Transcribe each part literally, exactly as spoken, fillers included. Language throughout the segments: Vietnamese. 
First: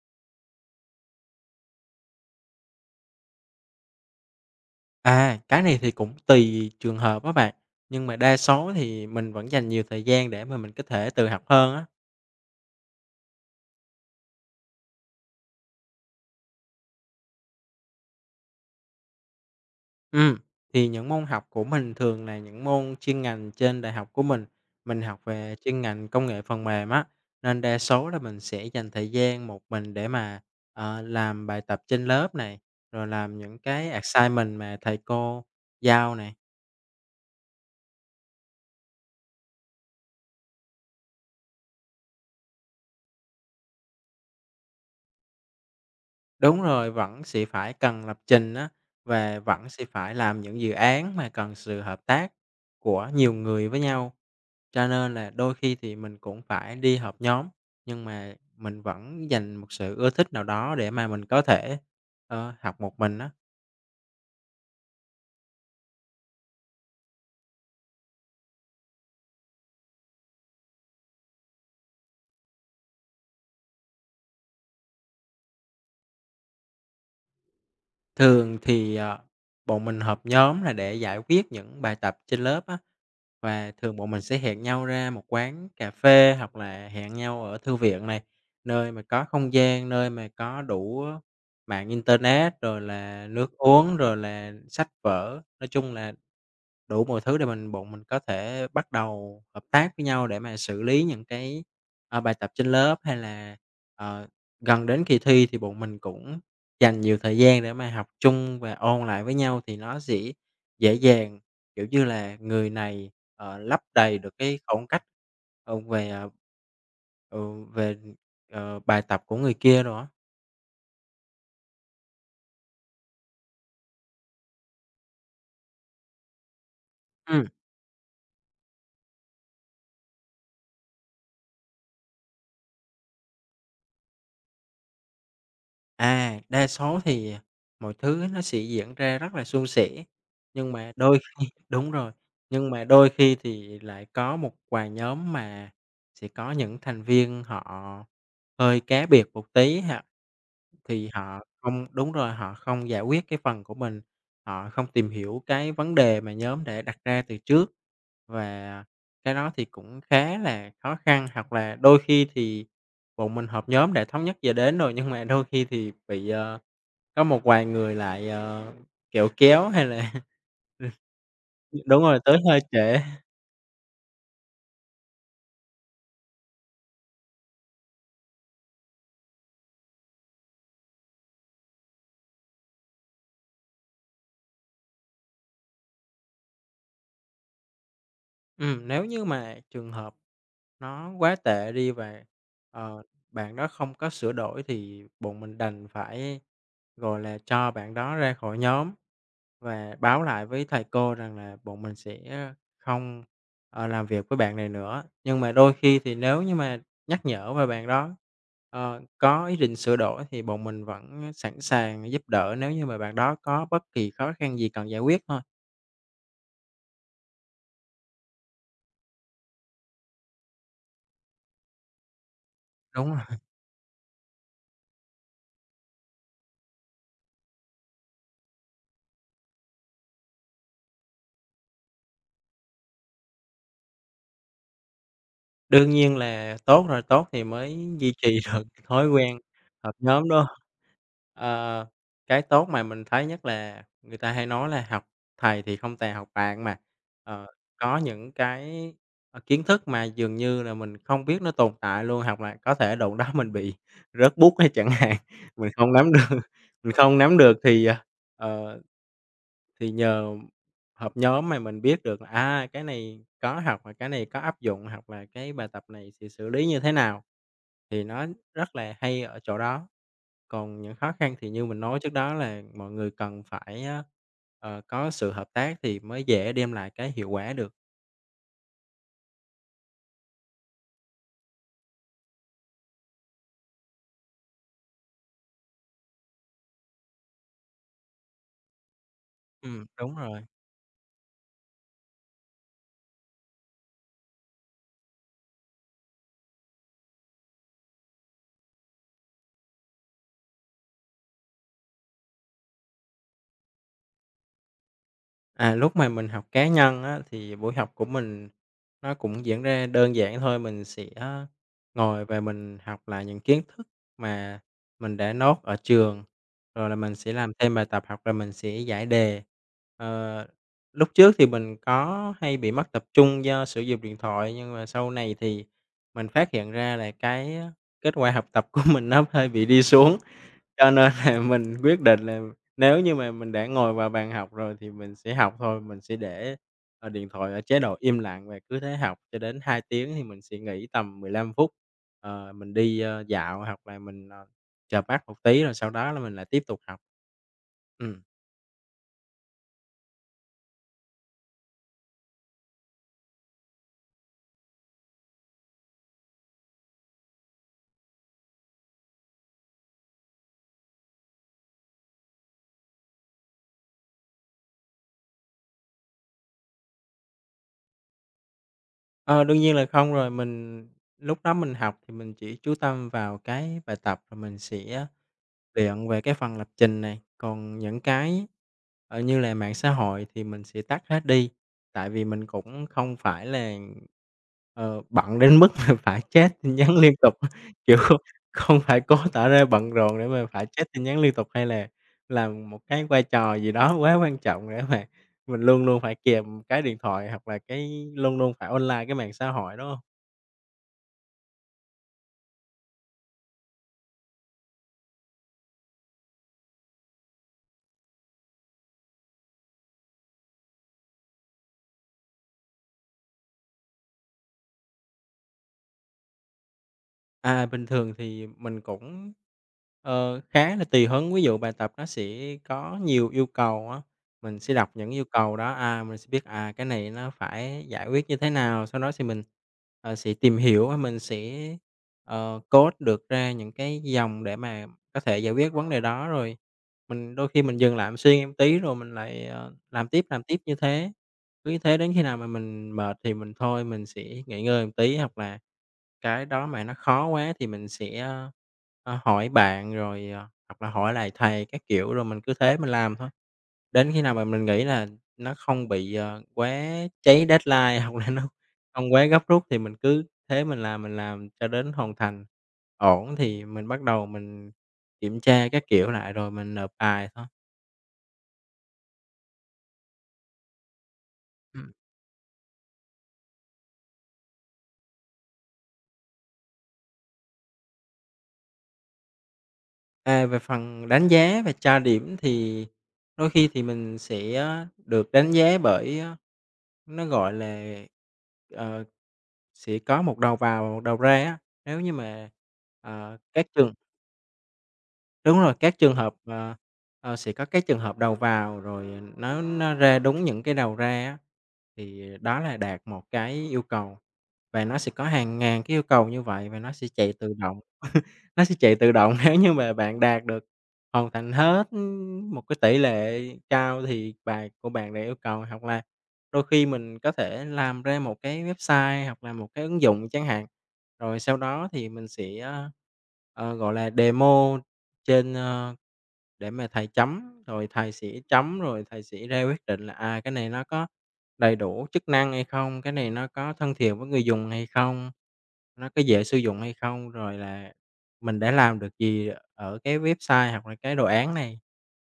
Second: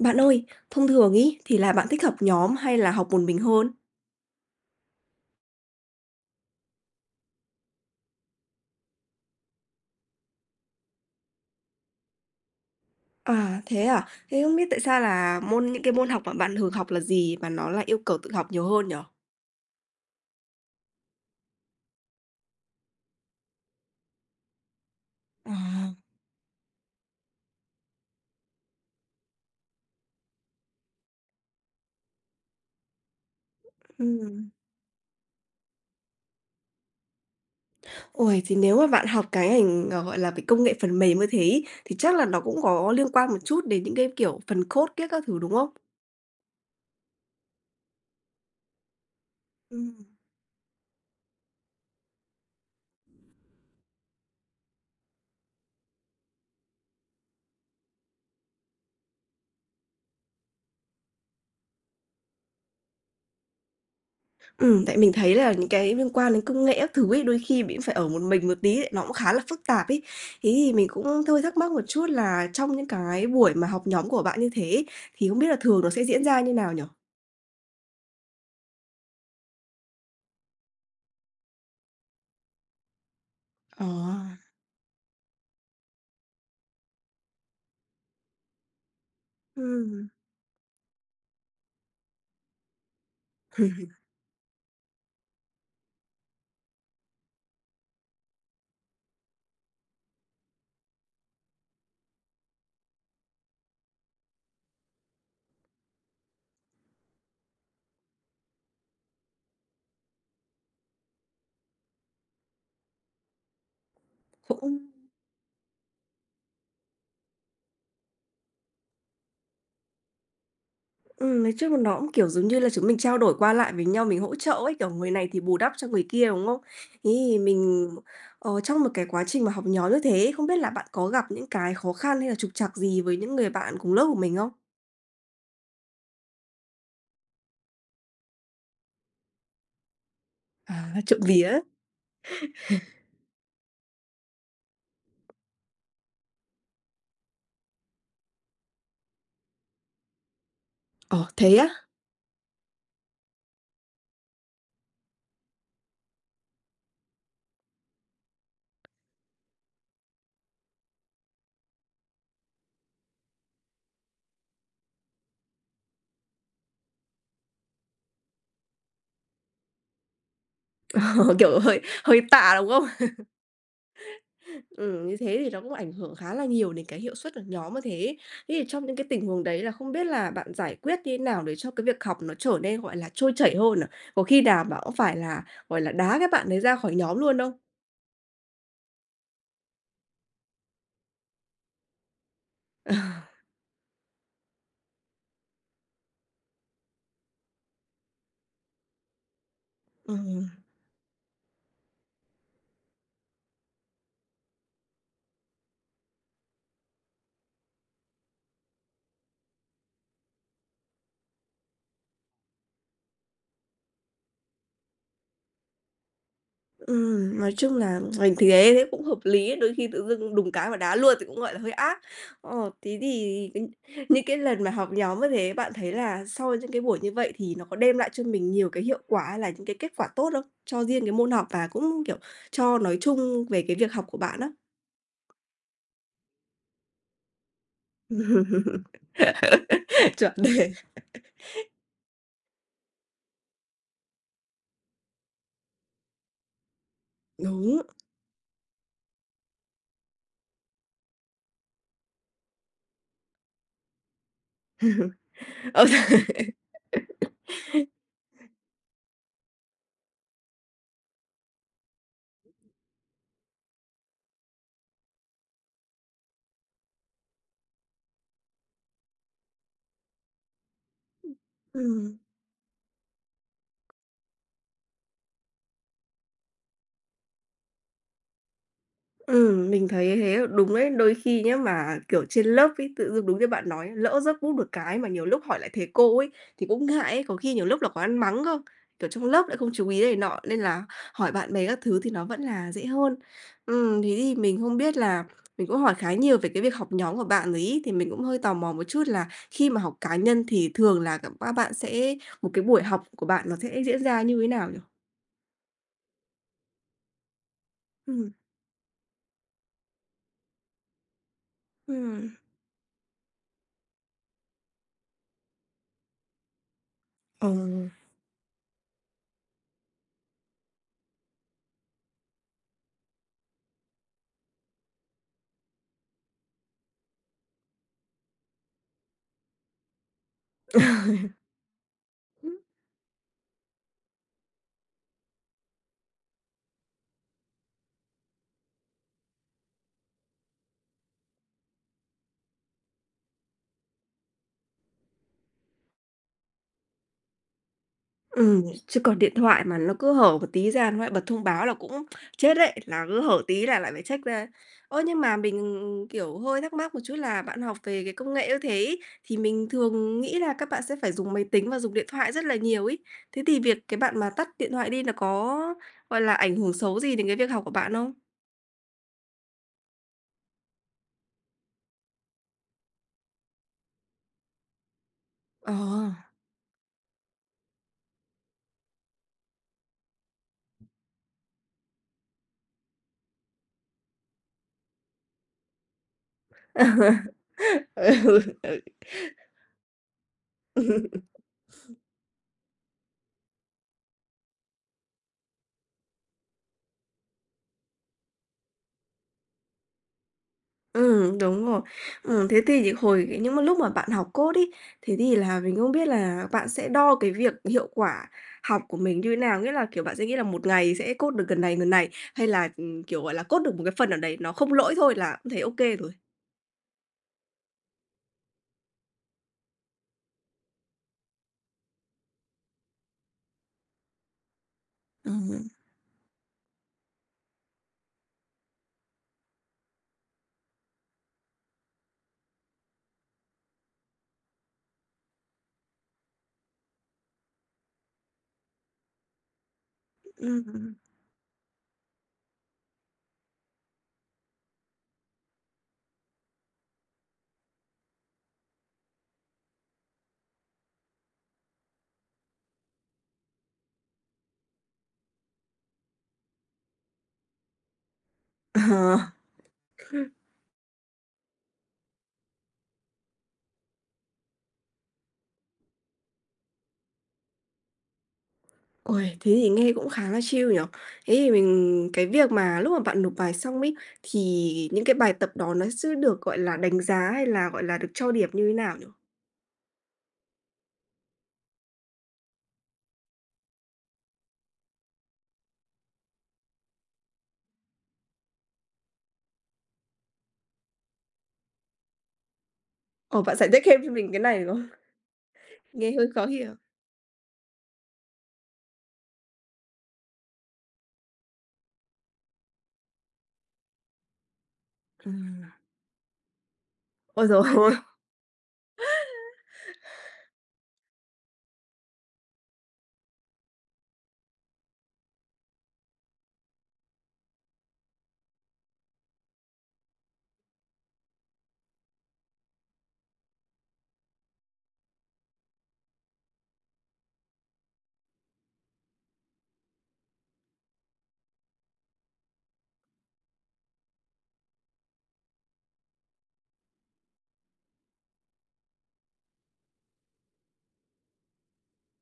Bạn ơi, thông thường ấy thì là bạn thích học nhóm hay là học một mình hơn? À, cái này thì cũng tùy trường hợp á bạn, nhưng mà đa số thì mình vẫn dành nhiều thời gian để mà mình có thể tự học hơn á. À, thế à? Thế không biết tại sao là môn những cái môn học mà bạn thường học là gì mà nó là yêu cầu tự học nhiều hơn nhở? Ừ thì những môn học của mình thường là những môn chuyên ngành trên đại học của mình, mình học Ờ, về chuyên ngành công nghệ phần mềm á, nên đa số là mình sẽ dành thời gian một mình để mà, ờ, làm bài tập trên lớp này, rồi làm những cái Ừm. assignment mà thầy cô giao này. Ôi, thì nếu mà bạn học cái ngành, ờ, gọi là, về công nghệ phần mềm như thế ấy, thì chắc là nó cũng có liên quan một chút đến những cái, kiểu, phần code kia các thứ, đúng không? Đúng rồi, vẫn sẽ phải cần lập trình á, và vẫn sẽ phải Ừm. làm những dự án mà cần sự hợp tác của nhiều người với nhau. Cho nên là đôi khi thì mình cũng phải đi họp nhóm, nhưng mà mình vẫn dành một sự ưa thích nào đó để mà mình có thể, ờ, học một mình á. Ừm, tại mình thấy là những cái liên quan đến công nghệ các thứ ấy, đôi khi mình phải ở một mình một tí ấy, nó cũng khá là phức tạp ấy. Thế thì mình cũng thôi thắc mắc một chút là trong những cái buổi mà học nhóm của bạn như thế ấy, thì không biết là thường nó sẽ diễn ra như nào nhỉ? Thường thì, ờ, bọn mình họp nhóm là để giải quyết những bài tập trên lớp á, và Ờ. thường bọn mình sẽ hẹn nhau ra một quán cà phê hoặc là hẹn nhau ở thư viện này, nơi mà có không gian, Ừm. nơi mà có đủ mạng internet, rồi là nước uống, rồi là sách vở, nói chung là đủ mọi thứ để mình bọn mình có thể bắt đầu hợp tác với nhau để mà xử lý những cái, ờ, bài tập trên lớp, hay là, ờ, gần đến kỳ thi thì bọn mình cũng dành nhiều thời gian để mà học chung và ôn lại với nhau thì nó sẽ dễ dàng, kiểu như là, người này, ờ, lấp đầy được cái Cũng khoảng cách, ờ, về, ờ ừ, về, ờ, bài tập của người kia đồ á. ừm, nói chung là nó cũng, kiểu, giống như là chúng mình trao đổi qua lại với nhau, mình hỗ trợ ấy, kiểu, người này thì bù đắp cho người kia, đúng không? Thế thì Ừm. mình, ờ, trong một cái quá trình mà học nhóm như thế, không biết là bạn có gặp những cái khó khăn hay là trục trặc gì với những người bạn cùng lớp của mình không? À, đa số thì, à, mọi thứ nó sẽ diễn ra rất là suôn sẻ, nhưng mà À, đôi trộm khi vía. đúng rồi, nhưng mà đôi khi thì lại có một vài nhóm mà sẽ có những thành viên họ hơi cá biệt một tí ha thì Ồ, họ thế á? không đúng rồi, họ không giải quyết cái phần của mình, họ không tìm hiểu cái vấn đề mà nhóm đã đặt ra từ trước. Và cái đó thì cũng khá là khó khăn, hoặc là đôi khi thì bọn mình họp nhóm đã thống nhất giờ đến rồi, nhưng mà đôi khi thì bị, ờ, có một vài người lại, ờ, kẹo kéo hay là kiểu, hơi đúng rồi, hơi tới tạ hơi đúng trễ. không? Ừm, như thế thì nó cũng ảnh hưởng khá là nhiều đến cái hiệu suất của nhóm như thế. Thế thì trong những cái tình huống đấy là không biết là bạn giải quyết như thế nào để cho cái việc học nó trở nên, gọi là, trôi chảy hơn à? Có khi nào bạn cũng phải là, gọi là, đá các bạn đấy ra khỏi nhóm luôn không? Ừm, nếu như mà trường hợp nó quá tệ đi và, ờ, bạn đó không có sửa đổi thì bọn mình đành phải, gọi là, cho bạn đó ra khỏi nhóm và Ờ, báo lại với thầy cô rằng là bọn mình sẽ không, ờ, làm việc với bạn này nữa. Nhưng mà đôi khi thì nếu như mà nhắc nhở và bạn đó, ờ, có ý định sửa đổi thì bọn mình vẫn sẵn sàng giúp đỡ nếu như mà bạn đó có bất kỳ khó khăn gì cần giải quyết thôi. Ừm, nói chung là mình thì thế thế cũng hợp lý ấy, đôi khi tự dưng đùng cái mà đá luôn thì cũng, gọi là, hơi ác. Ờ, thế Đúng rồi. thì cái những cái lần mà học nhóm như thế, bạn thấy là sau những cái buổi như vậy thì nó có đem lại cho mình nhiều cái hiệu quả hay là những cái kết quả tốt không? Cho riêng cái môn học và cũng, kiểu, cho nói chung về cái việc học của bạn á? Đương nhiên là tốt rồi, tốt thì mới duy trì được cái thói quen họp nhóm Chuẩn đó. đề. Ờ, cái tốt mà mình thấy nhất là người ta hay nói là học thầy thì không tè học bạn mà, ờ, Đúng. có những cái, ờ, kiến thức mà dường như là mình không biết nó tồn tại luôn, hoặc là có thể đụng đó mình bị rớt bút hay chẳng hạn, mình Ờ. không nắm được mình không nắm được thì, ờ, ờ thì nhờ họp nhóm mà mình biết được là, à, cái này có học và cái này có áp dụng, hoặc là cái bài tập này thì xử lý như thế nào, thì nó rất là hay ở chỗ đó. Còn những khó khăn thì như mình nói trước Ừm. đó là mọi người cần phải, ờ, có sự hợp tác thì mới dễ đem lại cái hiệu quả được. Ừm, mình thấy thế đúng đấy. Đôi khi nhá mà, kiểu, trên lớp ấy, tự dưng đúng như bạn nói, lỡ rớt bút được cái mà nhiều lúc hỏi lại thầy cô ấy, thì cũng ngại ấy, có khi nhiều lúc là có ăn mắng cơ, kiểu, trong lớp lại không Ừm, chú ý đúng này rồi. nọ, nên là hỏi bạn bè các thứ thì nó vẫn là dễ hơn. Ừm, thế thì mình không biết là mình cũng hỏi khá nhiều về cái việc học nhóm của bạn rồi ấy, thì mình cũng hơi tò mò một chút là khi mà học cá nhân thì thường là c các bạn sẽ một cái buổi học của bạn nó sẽ diễn ra như thế nào nhỉ? À, lúc mà mình học cá nhân á, thì buổi học của Ừm. mình nó cũng diễn ra đơn giản thôi, mình sẽ ngồi Ừm, và mình học lại những kiến thức mà mình đã nốt ở trường, rồi là mình sẽ làm thêm bài ừ. tập học là mình sẽ giải đề. Ờ, lúc trước thì mình có hay bị mất tập trung do sử dụng điện thoại, nhưng mà sau này thì mình phát hiện ra là cái kết quả học tập của mình nó hơi bị đi xuống, cho nên là mình quyết định là Ờ. nếu như mà mình đã ngồi vào bàn học rồi thì mình sẽ học thôi, mình sẽ để, ờ, điện thoại ở chế độ im lặng và cứ thế học cho đến hai tiếng thì mình sẽ nghỉ tầm mười lăm phút. Ờ, mình đi, ơ, dạo hoặc là mình, ờ, chợp mắt một tí rồi sau đó là mình lại tiếp tục học. Ừm, Ừm, chứ còn điện thoại mà nó cứ hở một tí ra nó lại bật thông báo là cũng chết đấy, là cứ hở tí là lại phải check ra. Ơ, nhưng mà mình, kiểu, hơi thắc mắc một chút là bạn học về cái công nghệ như thế ấy, thì mình thường nghĩ là các bạn sẽ phải dùng máy tính và dùng điện thoại rất là nhiều ý. Thế thì việc cái bạn mà tắt điện thoại đi là có, gọi là, ảnh hưởng xấu gì đến cái việc học của bạn không? ờ, đương nhiên là không rồi, mình lúc đó mình học thì mình chỉ chú tâm vào cái bài tập rồi mình sẽ Ờ. luyện về cái phần lập trình này, còn những cái, ờ, như là mạng xã hội thì mình sẽ tắt hết đi, tại vì mình cũng không phải là, ờ, bận đến mức mà phải chat tin nhắn liên tục, kiểu, ừ. không phải cố tỏ ra bận rộn để mà phải chat tin nhắn liên tục, hay là làm một cái vai trò gì đó quá quan trọng để mà mình luôn luôn phải kèm cái điện thoại, hoặc là cái luôn luôn phải online cái mạng xã hội, đó. ừ đúng rồi. Ừm, thế thì những hồi những mà lúc mà bạn học code ấy, thế thì là mình không biết là bạn sẽ đo cái việc hiệu quả học của mình như thế nào? Nghĩa là, kiểu, bạn sẽ nghĩ là một ngày sẽ code được gần này, gần này, hay là, ừm, kiểu, gọi là, code được một cái phần ở đấy nó không lỗi thôi là cũng thấy ok rồi? À, bình thường thì mình cũng, ờ, khá là tùy hứng, ví dụ bài tập nó sẽ có nhiều yêu cầu á, mình sẽ đọc những yêu cầu Ừm. đó, à, mình sẽ biết, à, cái này nó phải giải quyết như thế nào, sau đó thì mình, ờ, sẽ tìm hiểu và mình sẽ, ờ, code được ra những cái dòng để mà có thể giải quyết vấn đề đó, rồi mình đôi khi mình dừng lại mình suy nghĩ một tí rồi mình lại, ờ, làm tiếp, làm tiếp như Ừm. thế. Cứ như thế đến khi nào mà mình mệt thì mình thôi, mình sẽ nghỉ ngơi một tí hoặc là cái đó mà nó khó quá thì mình sẽ, ờ, hỏi bạn rồi, ờ, hoặc là hỏi lại thầy các kiểu, rồi mình cứ thế mình làm thôi. Đến khi nào mà mình nghĩ là nó không bị, ờ, quá cháy deadline hoặc là nó không Ờ. quá gấp rút thì mình cứ thế mình làm, mình làm cho đến hoàn thành. Ổn thì mình bắt đầu mình kiểm tra các kiểu lại rồi mình nộp bài thôi. Ôi, thế thì nghe cũng khá là chill nhở. Thế thì Ừm. mình cái việc mà lúc mà bạn nộp bài xong ấy, thì những cái bài tập đó nó sẽ được, gọi là, đánh giá hay là, gọi là, được cho điểm như thế nào nhỉ? À, về phần đánh giá và tra điểm thì đôi khi thì mình sẽ ờ, được đánh giá bởi, ờ, nó, gọi là, ờ, sẽ có một đầu vào và một đầu ra á. Nếu như mà, ờ, Ồ, bạn các giải thích trường thêm cho mình cái này được không? đúng rồi, các Nghe trường hơi hợp, khó ờ, hiểu. ờ, sẽ có các trường hợp đầu vào rồi nó nó ra đúng những cái đầu ra á, thì đó là đạt một cái yêu cầu. Và nó sẽ có hàng Ừm, ngàn cái yêu cầu như vậy và nó sẽ chạy ôi tự giời động, ơi! nó sẽ chạy tự động nếu như mà bạn đạt được hoàn thành hết, một cái tỷ lệ cao thì bài của bạn đã yêu cầu. Hoặc là đôi khi mình có thể làm ra một cái website hoặc là một cái ứng dụng chẳng hạn, rồi sau đó thì mình sẽ, ờ, ờ, gọi là, demo trên, ơ để mà thầy chấm, rồi thạc sĩ chấm, rồi thạc sĩ ra quyết định là, à, cái này nó có đầy đủ chức năng hay không, cái này nó có thân thiện với người dùng hay không, nó có dễ sử dụng hay không, rồi là mình đã làm được gì ở cái website hoặc là cái đồ án này.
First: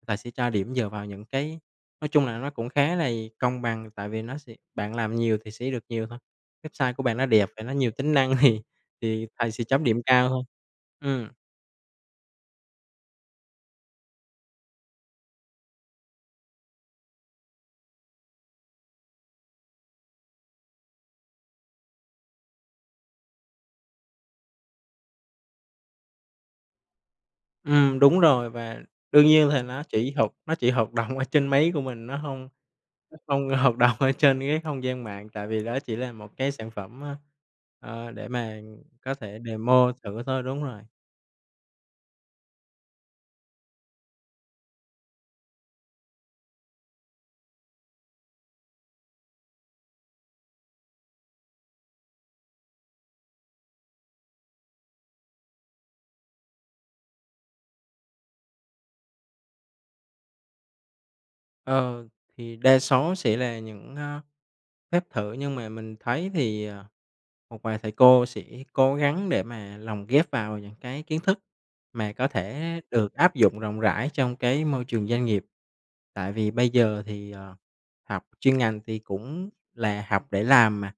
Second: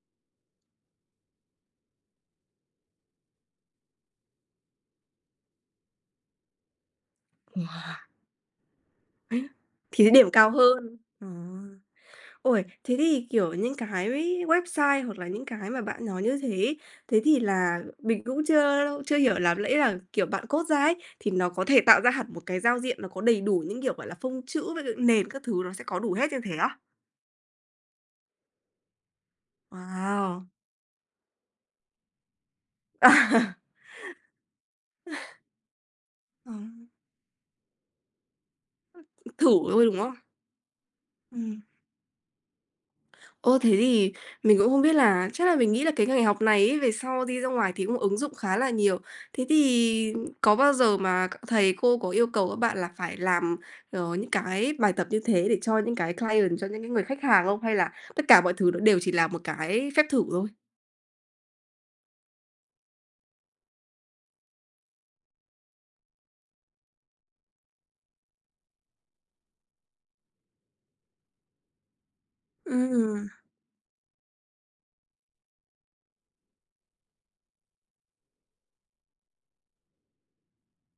Thầy sẽ cho điểm dựa vào những cái nói chung là nó cũng khá là công bằng, tại vì nó sẽ bạn làm nhiều thì sẽ được nhiều thôi. Website của bạn nó đẹp và nó nhiều Wow! tính năng thì thì thầy sẽ chấm điểm Thì điểm cao thôi. cao hơn. Ờ. Ừ. Ôi, thế thì, kiểu, những cái website hoặc là những cái mà bạn nói như thế ấy, thế thì là mình cũng chưa chưa hiểu lắm, lẽ là, kiểu, bạn code ra ấy, thì nó có thể tạo ra hẳn một cái giao diện nó có đầy đủ những, kiểu, gọi là, phông chữ với lại nền các thứ nó sẽ có đủ hết như thế á? Ừm, đúng rồi, và đương nhiên là nó chỉ hoạt Wow! nó chỉ hoạt động ở trên máy của mình, nó hông Ờ, nó không hoạt động ở trên cái không gian mạng, tại vì đó chỉ là một cái sản phẩm, ơ, ờ, để mà có thể thử thôi, demo đúng không? thử thôi, đúng rồi. Ừm. Ô, thế thì mình cũng không biết là chắc là mình nghĩ là cái ngành học này ấy, về sau đi ra ngoài thì cũng ứng dụng khá là nhiều. Thế thì có bao giờ mà các thầy cô có yêu cầu các bạn là phải làm, ờ, những cái bài tập như thế để cho những cái client, cho những cái người khách hàng không? Hay là tất cả mọi thứ nó đều chỉ là một cái phép thử thôi? Ờ, thì đa số sẽ là những, a, phép thử nhưng mà mình thấy thì, ờ, một vài thầy cô sẽ cố gắng để mà lồng ghép vào những cái kiến thức mà có thể được Ừm. áp dụng rộng rãi trong cái môi trường doanh nghiệp. Tại vì bây giờ thì, ờ, học chuyên ngành thì cũng là học để làm mà,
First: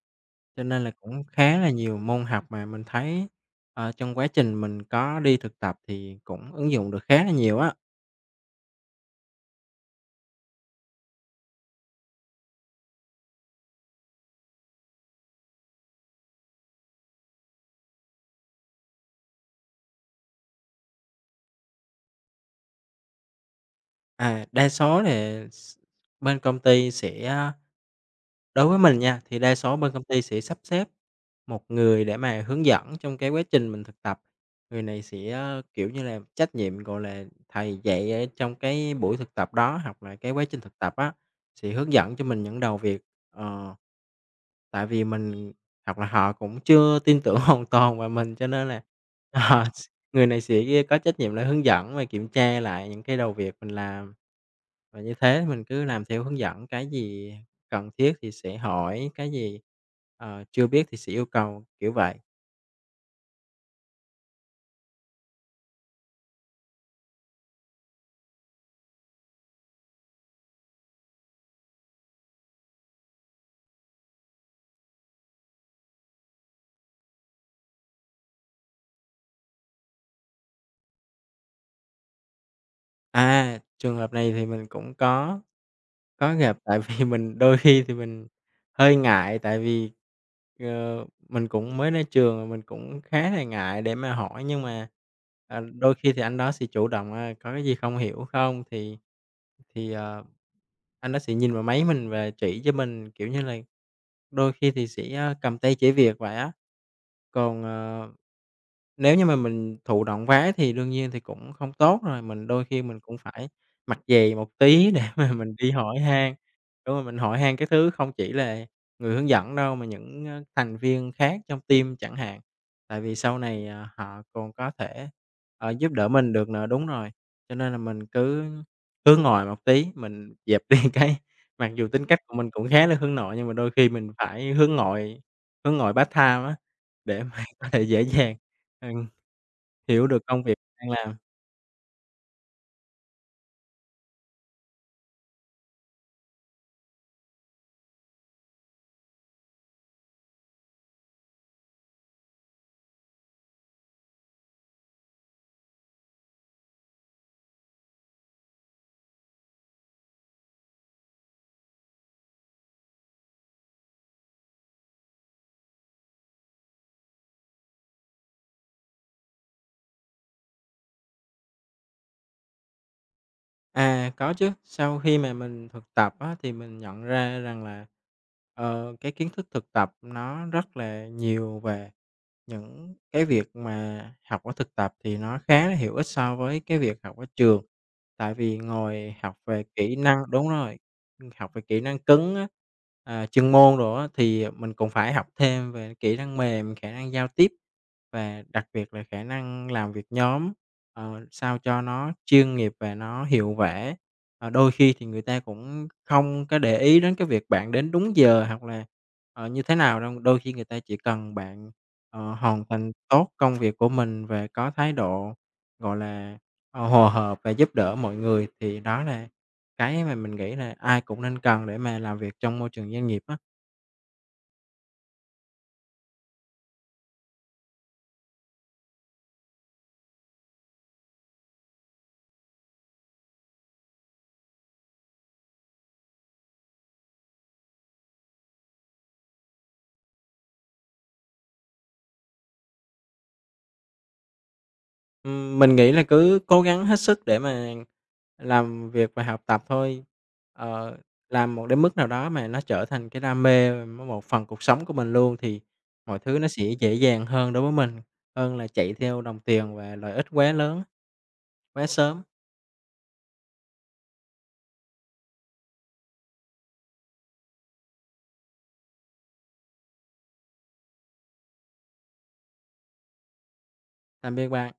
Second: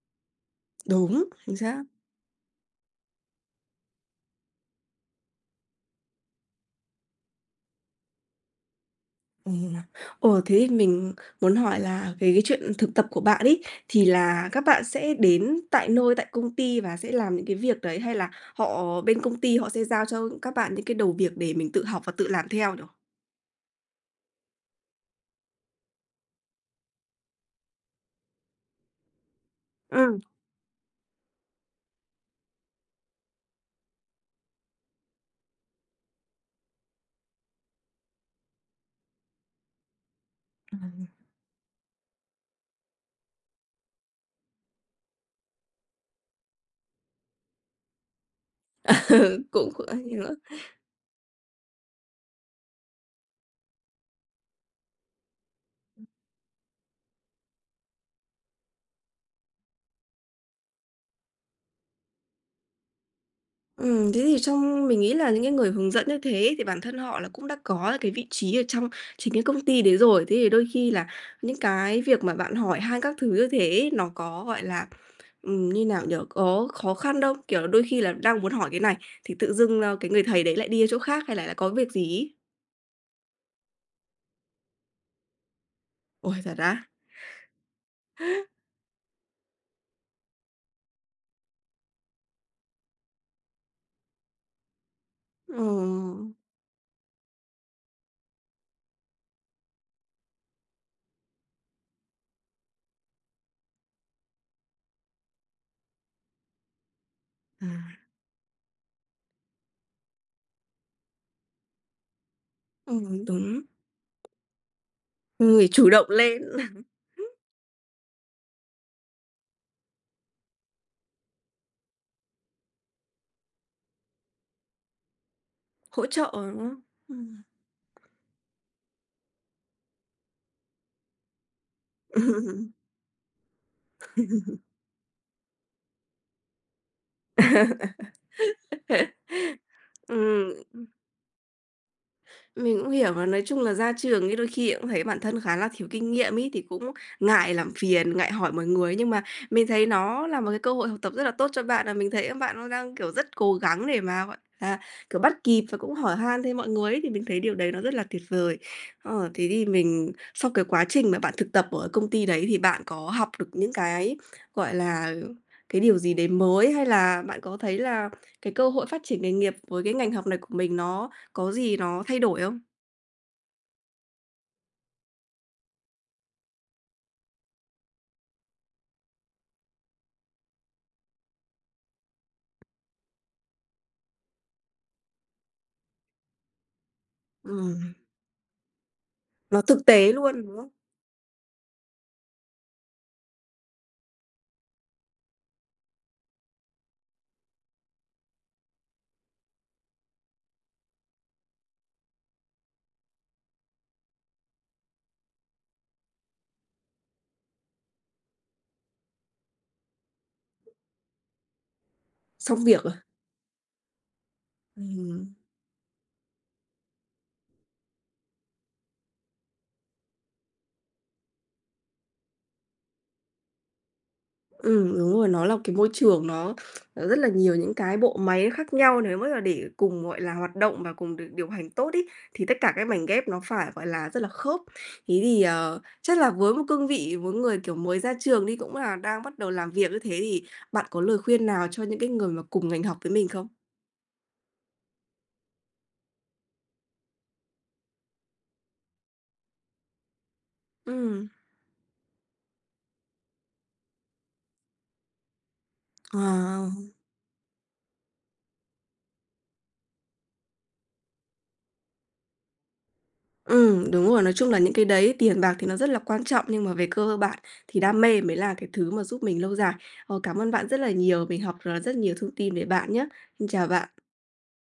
cho nên là cũng Đúng, chính khá là xác. nhiều môn học mà mình thấy, ờ, trong quá trình mình có đi thực tập thì cũng ứng dụng được khá là nhiều á. Ừm. Ồ, thế thì mình muốn hỏi là về cái chuyện thực tập của bạn ấy, thì là các bạn sẽ đến tại nơi, tại công ty và sẽ làm những cái việc đấy, hay là họ bên công ty họ sẽ giao cho các bạn những cái đầu việc để mình tự học và tự làm theo nhỉ? À, đa số thì s bên công ty sẽ Đối với mình nha, thì đa số bên công ty sẽ sắp xếp một người để mà hướng dẫn trong cái quá trình mình thực tập. Người này sẽ, ờ, kiểu như là, trách nhiệm, gọi là, thầy dạy ở trong cái buổi thực tập đó, hoặc là cái quá trình thực tập á, sẽ hướng dẫn cho mình những đầu việc. Ờ. Tại vì mình Hoặc là họ cũng chưa tin tưởng hoàn toàn vào mình, cho nên là, Ừ, ờ, cũng s cũng ấy người nữa. này sĩ kia có trách nhiệm là hướng dẫn và kiểm tra lại những cái đầu việc mình làm. Và như thế mình cứ làm theo hướng dẫn, cái gì cần thiết thì sẽ hỏi, cái gì, ờ, chưa biết thì sẽ yêu cầu, kiểu vậy. Ừm, thế thì trong mình nghĩ là những cái người hướng dẫn như thế thì bản thân họ là cũng đã có cái vị trí ở trong chính cái công ty đấy rồi. Thế thì đôi khi là những cái việc mà bạn hỏi han các thứ như thế nó có, gọi là, Ừm, như nào nhỉ? Có khó khăn đâu. Kiểu là, đôi khi là đang muốn hỏi cái này thì tự dưng, ơ, cái người thầy đấy lại đi chỗ khác hay là lại có việc gì ấy? À, trường hợp này thì mình cũng có có Ôi, gặp, thật tại á? vì mình đôi khi thì mình hơi ngại, tại vì, ờ, mình cũng mới ra trường rồi mình cũng khá là ngại để mà hỏi, nhưng mà, Ờ. ờ, đôi khi thì anh đó sẽ chủ động, à, "Có cái gì không hiểu không?" Thì thì, ờ, anh đó sẽ nhìn vào máy mình và chỉ cho mình, kiểu như là đôi khi thì sẽ, a, cầm tay chỉ việc vậy á. Còn, À. ờ, nếu như mà mình thụ động quá thì đương nhiên thì cũng không tốt rồi, mình đôi khi mình cũng Ừm, phải đúng. mặt dày một tí để mà mình Người đi chủ hỏi động han. lên, Đúng rồi, mình hỏi han cái thứ không chỉ là người hướng dẫn đâu mà những, ơ, thành viên khác trong team chẳng hạn, tại vì sau này, à, họ còn có thể, ờ, giúp hỗ đỡ trợ, mình được đúng nữa không? đúng rồi, Ừm. cho nên là mình cứ hướng ngoại một tí, mình dẹp đi cái mặc dù tính cách của mình cũng khá là hướng nội nhưng mà đôi khi mình phải hướng ngoại hướng ngoại part-time á, để mà có thể dễ dàng, ừm, hiểu được công Ừm. việc đang làm. Mình cũng hiểu và nói chung là ra trường ấy đôi khi cũng thấy bản thân khá là thiếu kinh nghiệm ấy, thì cũng ngại làm phiền, ngại hỏi mọi người. Nhưng mà mình thấy nó là một cái cơ hội học tập rất là tốt cho bạn, là mình thấy bạn nó đang, kiểu, rất cố gắng để mà, gọi là, kiểu, bắt kịp và cũng hỏi han thêm mọi người ấy, thì mình thấy điều đấy nó rất là tuyệt vời. Ờ, thế thì mình sau cái quá trình mà bạn thực tập ở công ty đấy thì bạn có học được những cái, gọi là, cái điều gì đấy mới, hay là bạn có thấy là cái cơ hội phát triển nghề nghiệp với cái ngành học này của mình nó có gì nó thay đổi không? À, có chứ, sau khi mà mình thực tập á, thì mình nhận ra rằng là, ờ, cái kiến thức thực tập nó rất là nhiều về những cái việc mà học ở thực tập thì nó khá là hữu ích so với cái việc học ở trường, Ừm, tại vì ngồi học nó về thực kỹ tế năng luôn, đúng đúng không? rồi. Học về kỹ năng cứng á, à, chuyên môn đồ á, thì mình cũng phải học thêm về kỹ năng mềm, khả năng giao tiếp và đặc biệt là khả năng làm việc nhóm, ờ, sao cho nó chuyên nghiệp và nó hiệu quả. Ờ, đôi khi thì người ta cũng không có để ý đến cái việc bạn đến đúng giờ hoặc là, ờ, như thế nào đâu, đôi khi người ta chỉ cần bạn, ờ, hoàn Xong việc thành à? tốt công việc của mình và có thái độ, Ừm, gọi là, ờ, hòa hợp và giúp đỡ mọi người thì đó là cái mà mình nghĩ là ai cũng nên cần để mà làm việc trong môi trường doanh nghiệp á. ừm, đúng rồi, nó là cái môi trường nó nó rất là nhiều những cái bộ máy khác nhau nếu mà là để cùng, gọi là, hoạt động và cùng được điều hành tốt ấy, thì tất cả các mảnh ghép nó phải, gọi là, rất là khớp. Thế thì, ờ, chắc là với một cương vị, với người, kiểu, mới ra trường đi, cũng là đang bắt đầu làm việc như thế thì bạn có lời khuyên nào cho những cái người mà cùng ngành học với mình không? Ừm, mình nghĩ là cứ cố gắng hết sức để mà làm việc và học tập thôi. Ờ, Ừm. làm một đến mức nào đó mà nó trở thành cái đam mê, m một phần cuộc sống của mình luôn thì mọi Ờ. thứ nó sẽ dễ dàng hơn đối với mình, hơn là chạy theo đồng tiền và lợi ích quá lớn, quá sớm. Ừm, đúng rồi, nói chung là những cái đấy tiền bạc thì nó rất là quan trọng, nhưng mà về cơ bản thì đam mê mới là cái thứ mà giúp mình lâu dài. Ờ, cảm ơn bạn rất là nhiều, mình học được rất nhiều thông tin về bạn nhé. Xin chào bạn. Tạm biệt bạn.